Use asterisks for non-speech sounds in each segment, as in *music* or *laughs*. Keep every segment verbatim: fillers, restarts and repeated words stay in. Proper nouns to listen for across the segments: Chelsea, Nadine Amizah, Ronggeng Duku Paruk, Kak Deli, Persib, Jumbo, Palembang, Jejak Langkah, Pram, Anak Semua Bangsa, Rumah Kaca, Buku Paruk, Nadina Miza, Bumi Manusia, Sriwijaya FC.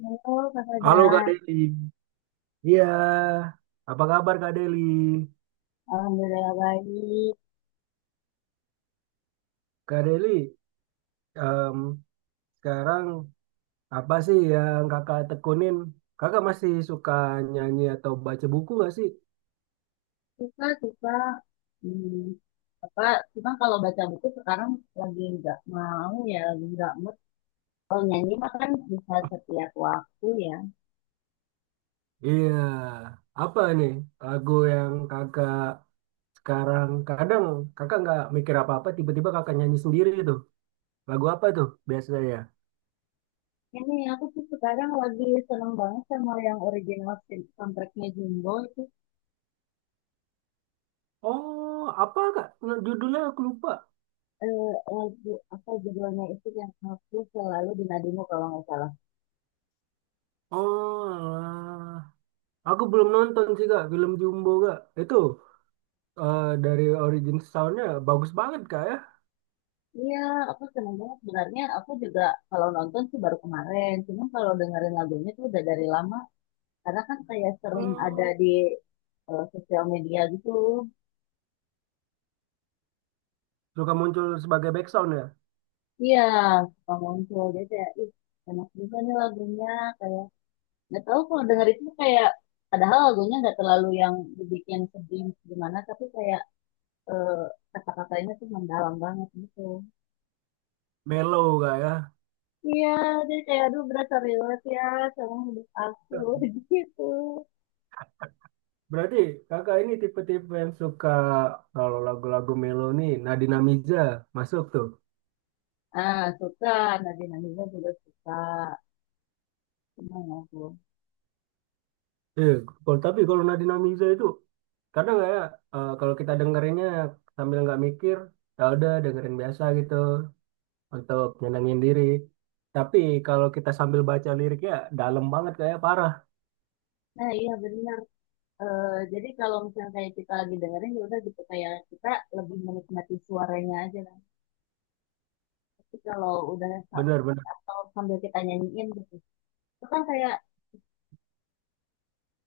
Halo Kak Sadra. Halo Kak Deli, iya, apa kabar Kak Deli? Alhamdulillah baik. Kak Deli, em, sekarang apa sih yang kakak tekunin? Kakak masih suka nyanyi atau baca buku nggak sih? Suka, suka. Hmm, apa, cuma kalau baca buku sekarang lagi nggak mau ya, lagi nggak mood. Kalau nyanyi mah kan bisa setiap waktu ya. Iya, apa nih lagu yang kakak sekarang kadang kakak nggak mikir apa-apa, tiba-tiba kakak nyanyi sendiri itu. Lagu apa tuh biasanya? Ini aku tuh sekarang lagi seneng banget sama yang original sound- soundtracknya Jumbo itu, Oh, apa Kak? Nah, judulnya aku lupa. lagu apa judulnya itu yang aku selalu dinadimu kalau nggak salah. Oh, alah. Aku belum nonton sih Kak, film Jumbo Kak. Itu. Eh, dari origin soundnya bagus banget kak ya. Iya, aku seneng banget. Sebenarnya aku juga kalau nonton sih baru kemarin. Cuma kalau dengerin lagunya tuh udah dari lama, karena kan kayak sering ada Hmm. di eh, sosial media gitu. Suka muncul sebagai back sound ya. Iya, suka muncul. Jadi kayak, ih, enak juga nih lagunya. Kayak nggak tahu kalau denger itu kayak padahal lagunya nggak terlalu yang dibikin sedih gimana, tapi kayak eh, kata-katanya tuh mendalam banget gitu. Mellow kak ya. Iya, jadi kayak aduh berasa relate ya sama hidup aku *laughs* gitu. Berarti kakak ini tipe-tipe yang suka kalau lagu-lagu mellow nih Nadina Miza masuk tuh. Ah, suka. Nadine Amizah juga suka. Senang aku. Eh, Kalau tapi kalau Nadina Miza itu kadang nggak ya, eh, kalau kita dengerinnya sambil nggak mikir, ya udah dengerin biasa gitu untuk nyenengin diri. Tapi kalau kita sambil baca liriknya dalam banget kayak parah, Nah, iya bener. Eh, jadi kalau misalnya kayak kita lagi dengerin ya udah gitu kayak kita lebih menikmati suaranya aja kan. Tapi kalau udah sa- bener-bener. atau sambil kita nyanyiin gitu, itu kan kayak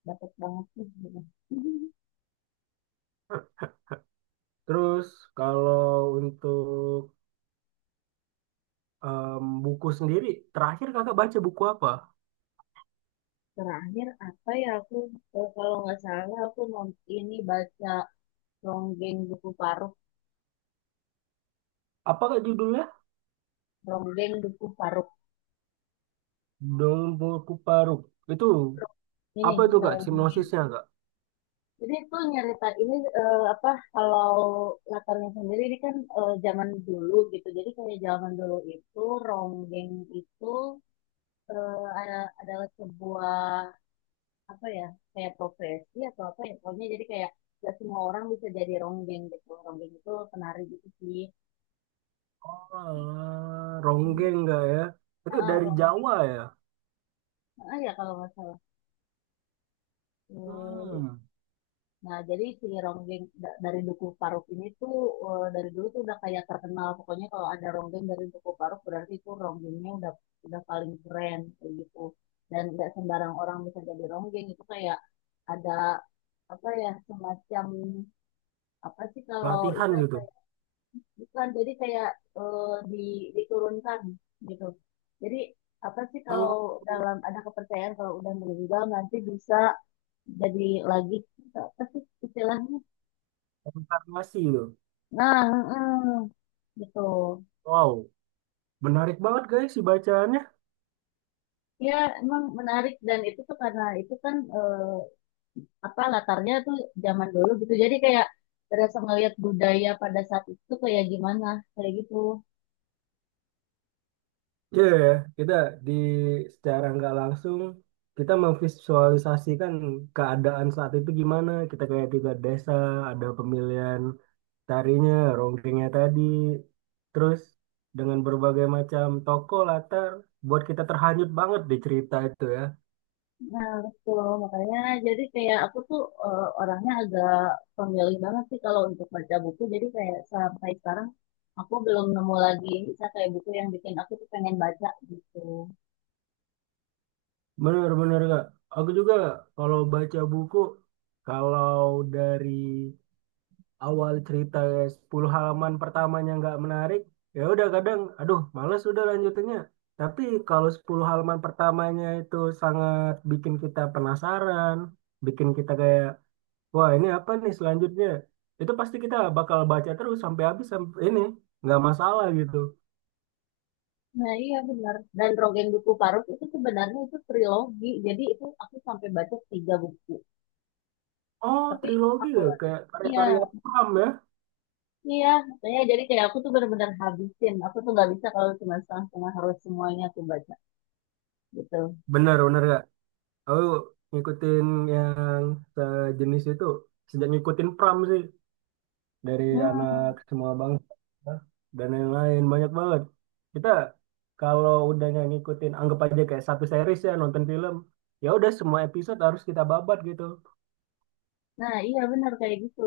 dapat banget sih. Gitu. *laughs* Terus kalau untuk em, buku sendiri, terakhir kakak baca buku apa? Terakhir apa ya aku, eh, kalau nggak salah aku mau ini baca Ronggeng Duku Paruk, Apa kak judulnya? Ronggeng Duku Paruk. Dong Buku Paruk. Itu Ini apa itu kak Rong- sinopsisnya kak? jadi itu nyerita ini, eh, apa kalau latarnya sendiri ini kan eh, zaman dulu gitu. Jadi kayak zaman dulu itu Ronggeng itu eh, ada adalah sebuah apa ya kayak profesi atau apa ya pokoknya jadi kayak gak semua orang bisa jadi ronggeng gitu, ronggeng itu penari gitu sih. Oh, alah, Mm. ronggeng kak ya? Itu Ah, dari Rong- Jawa ya? ah, ya kalau nggak salah. Eh, Hmm, nah, jadi si Ronggeng da- dari Dukuh Paruk ini tuh eh, dari dulu tuh udah kayak terkenal. Pokoknya kalau ada Ronggeng dari Dukuh Paruk berarti itu Ronggengnya udah udah paling keren kayak gitu. Dan nggak sembarang orang bisa jadi Ronggeng itu kayak ada apa ya semacam apa sih kalau latihan itu. gitu. Bukan, jadi kayak eh, di, diturunkan gitu. Jadi apa sih kalau Oh, dalam ada kepercayaan kalau udah meninggal nanti bisa jadi lagi gitu. Apa sih istilahnya? konfirmasi gitu. Nah, mm, gitu. Wow, menarik banget guys si bacaannya. Ya emang menarik dan itu tuh karena itu kan eh, apa latarnya tuh zaman dulu gitu. Jadi kayak terasa ngeliat budaya pada saat itu kayak gimana kayak gitu. Iya, ya, ya. Kita di secara nggak langsung kita memvisualisasikan keadaan saat itu gimana. Kita kayak tiga desa, ada pemilihan tarinya, ronggengnya tadi, terus dengan berbagai macam tokoh latar buat kita terhanyut banget di cerita itu ya. Nah, betul. Makanya jadi kayak aku tuh eh, orangnya agak pemilih banget sih kalau untuk baca buku. Jadi kayak sampai sekarang aku belum nemu lagi bisa kayak buku yang bikin aku tuh pengen baca gitu. Bener-bener nggak? Aku juga kalau baca buku, kalau dari awal cerita sepuluh halaman pertamanya nggak menarik, ya udah kadang, aduh, males udah lanjutannya. Tapi kalau sepuluh halaman pertamanya itu sangat bikin kita penasaran, bikin kita kayak, wah ini apa nih selanjutnya? Itu pasti kita bakal baca terus sampai habis sampai ini, nggak masalah gitu. Nah, iya benar. Dan Rogen Duku Paruk itu sebenarnya itu trilogi. Jadi itu aku sampai baca tiga buku. Oh, Tapi trilogi aku ya? Kayak iya, karya-karya Pram ya? iya. Makanya jadi kayak aku tuh benar-benar habisin. Aku tuh nggak bisa kalau cuma setengah-setengah, harus semuanya aku baca gitu. Bener, bener gak? Aku ngikutin yang sejenis itu, sejak ngikutin Pram sih. Dari anak Hmm. semua bangsa dan lain-lain banyak banget, kita kalau udah nggak ngikutin anggap aja kayak satu series ya, nonton film ya udah semua episode harus kita babat gitu Nah, iya benar kayak gitu.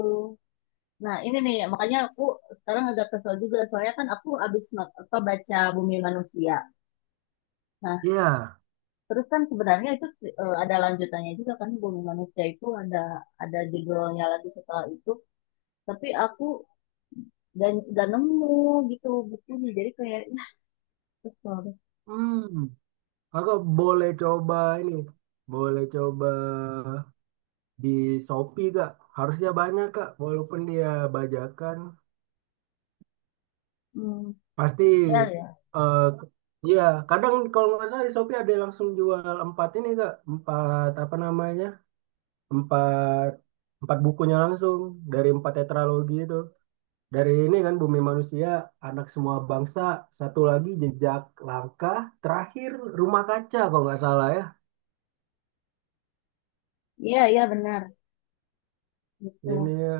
Nah, ini nih, makanya aku sekarang agak kesel juga. Soalnya kan aku habis ma- apa, baca Bumi Manusia. Nah, ya. terus kan sebenarnya itu eh, ada lanjutannya juga kan, Bumi Manusia itu ada ada judulnya lagi setelah itu. Tapi aku gak, gak nemu gitu bukunya. Jadi kayak, ya, kesel deh. Hmm. Aku boleh coba ini, boleh coba di Shopee kak, harusnya banyak kak walaupun dia bajakan Hmm, pasti. iya ya. eh Iya, kadang kalau nggak salah di Shopee ada yang langsung jual empat ini kak, empat apa namanya, empat empat bukunya langsung dari empat tetralogi itu, dari ini kan Bumi Manusia, Anak Semua Bangsa, satu lagi Jejak Langkah, terakhir Rumah Kaca kalau nggak salah ya Iya, iya benar. ini Gitu. ya.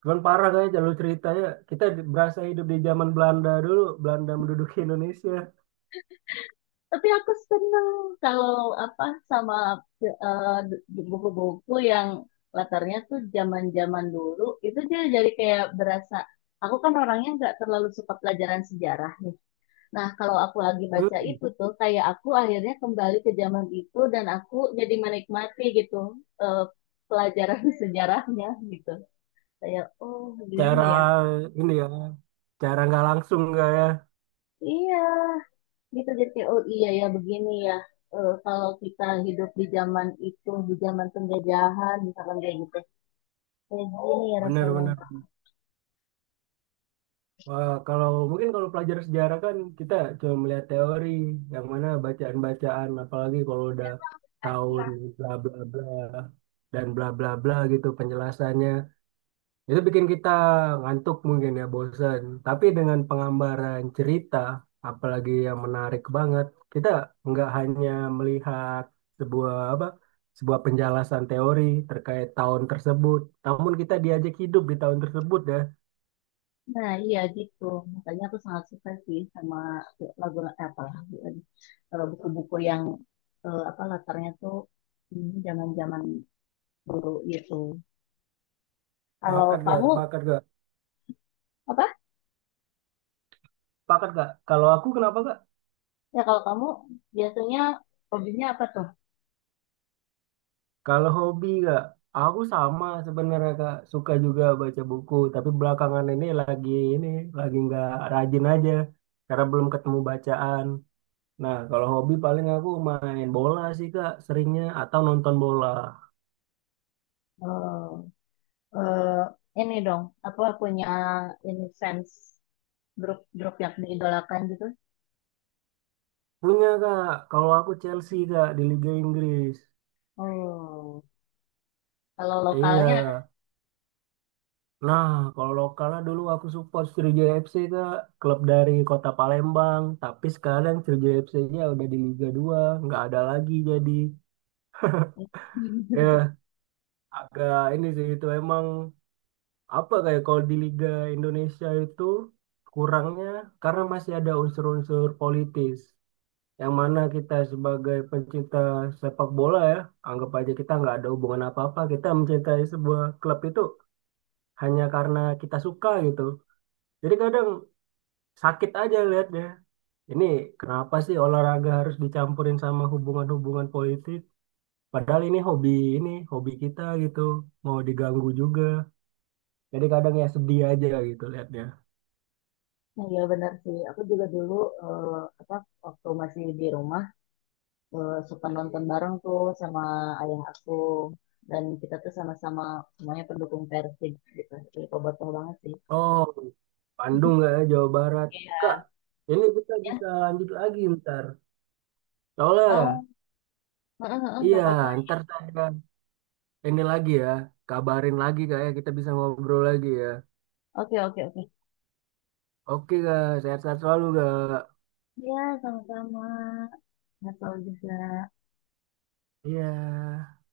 Cuman parah kayaknya jalur ceritanya, kita di- berasa hidup di zaman Belanda dulu, Belanda menduduki Indonesia. Tapi aku seneng kalau apa sama eh, buku-buku yang latarnya tuh zaman-zaman dulu itu, dia jadi kayak berasa, aku kan orangnya nggak terlalu suka pelajaran sejarah nih. Nah kalau aku lagi baca Hmm, itu tuh kayak aku akhirnya kembali ke zaman itu dan aku jadi menikmati gitu eh, pelajaran *laughs* sejarahnya gitu. Kayak oh gini cara ya. ini ya, cara nggak langsung nggak ya, Iya, gitu jadi kayak, oh iya ya begini ya. Eh, kalau kita hidup di zaman itu di zaman penjajahan misalkan kayak gitu, kayak gini ya rasanya. bener-bener. Wah, kalau mungkin kalau pelajar sejarah kan kita cuma melihat teori, yang mana bacaan-bacaan apalagi kalau udah tahun bla bla bla dan bla bla bla gitu penjelasannya, itu bikin kita ngantuk mungkin ya, bosan, tapi dengan pengambaran cerita apalagi yang menarik banget, kita nggak hanya melihat sebuah apa, sebuah penjelasan teori terkait tahun tersebut, namun kita diajak hidup di tahun tersebut ya. Nah iya gitu, makanya aku sangat suka sih sama lagu eh, apa lagu lagi. Eh, buku-buku yang eh, apa latarnya tuh hmm, zaman-zaman dulu gitu. Kalau Sepakat gak? kamu Sepakat gak? apa Pakat kak. Kalau aku kenapa kak? ya, kalau kamu biasanya hobinya apa tuh. Kalau hobi kak, aku sama sebenarnya kak. Suka juga baca buku, tapi belakangan ini lagi ini lagi nggak rajin aja, karena belum ketemu bacaan. Nah, kalau hobi paling aku main bola sih kak, seringnya, atau nonton bola. Eh, eh, ini dong apa punya ini sense, grup-grup yang diidolakan gitu. Punya kak, kalau aku Chelsea kak di Liga Inggris. Oh, kalau Iya, lokalnya ada. nah, kalau lokalnya dulu aku support Sriwijaya F C Kak, klub dari kota Palembang. Tapi sekarang Sriwijaya F C-nya udah di Liga dua nggak ada lagi jadi. *laughs* Ya, *laughs* agak ini sih itu emang apa, kayak kalau di Liga Indonesia itu kurangnya karena masih ada unsur-unsur politis, yang mana kita sebagai pencinta sepak bola ya, anggap aja kita nggak ada hubungan apa-apa, kita mencintai sebuah klub itu hanya karena kita suka gitu. Jadi kadang sakit aja lihatnya. Ini kenapa sih olahraga harus dicampurin sama hubungan-hubungan politik? Padahal ini hobi, ini hobi kita gitu, mau diganggu juga. Jadi kadang ya sedih aja gitu lihatnya. Iya benar sih. Aku juga dulu eh, apa waktu masih di rumah eh, suka nonton bareng tuh sama ayah aku, dan kita tuh sama-sama semuanya pendukung Persib gitu. Jadi bobotoh banget sih. Oh, Bandung *laughs* nggak ya, Jawa Barat? Kak, Iya. ini kita Ya. bisa lanjut lagi ntar. Soalnya, Oh, heeh, heeh, nggak iya apa-apa. ntar saya ini lagi ya, kabarin lagi kayak kita bisa ngobrol lagi ya. Oke, oke, oke. Oke kak, sehat-sehat selalu kak. Iya, sama-sama. Nggak tahu juga. Iya.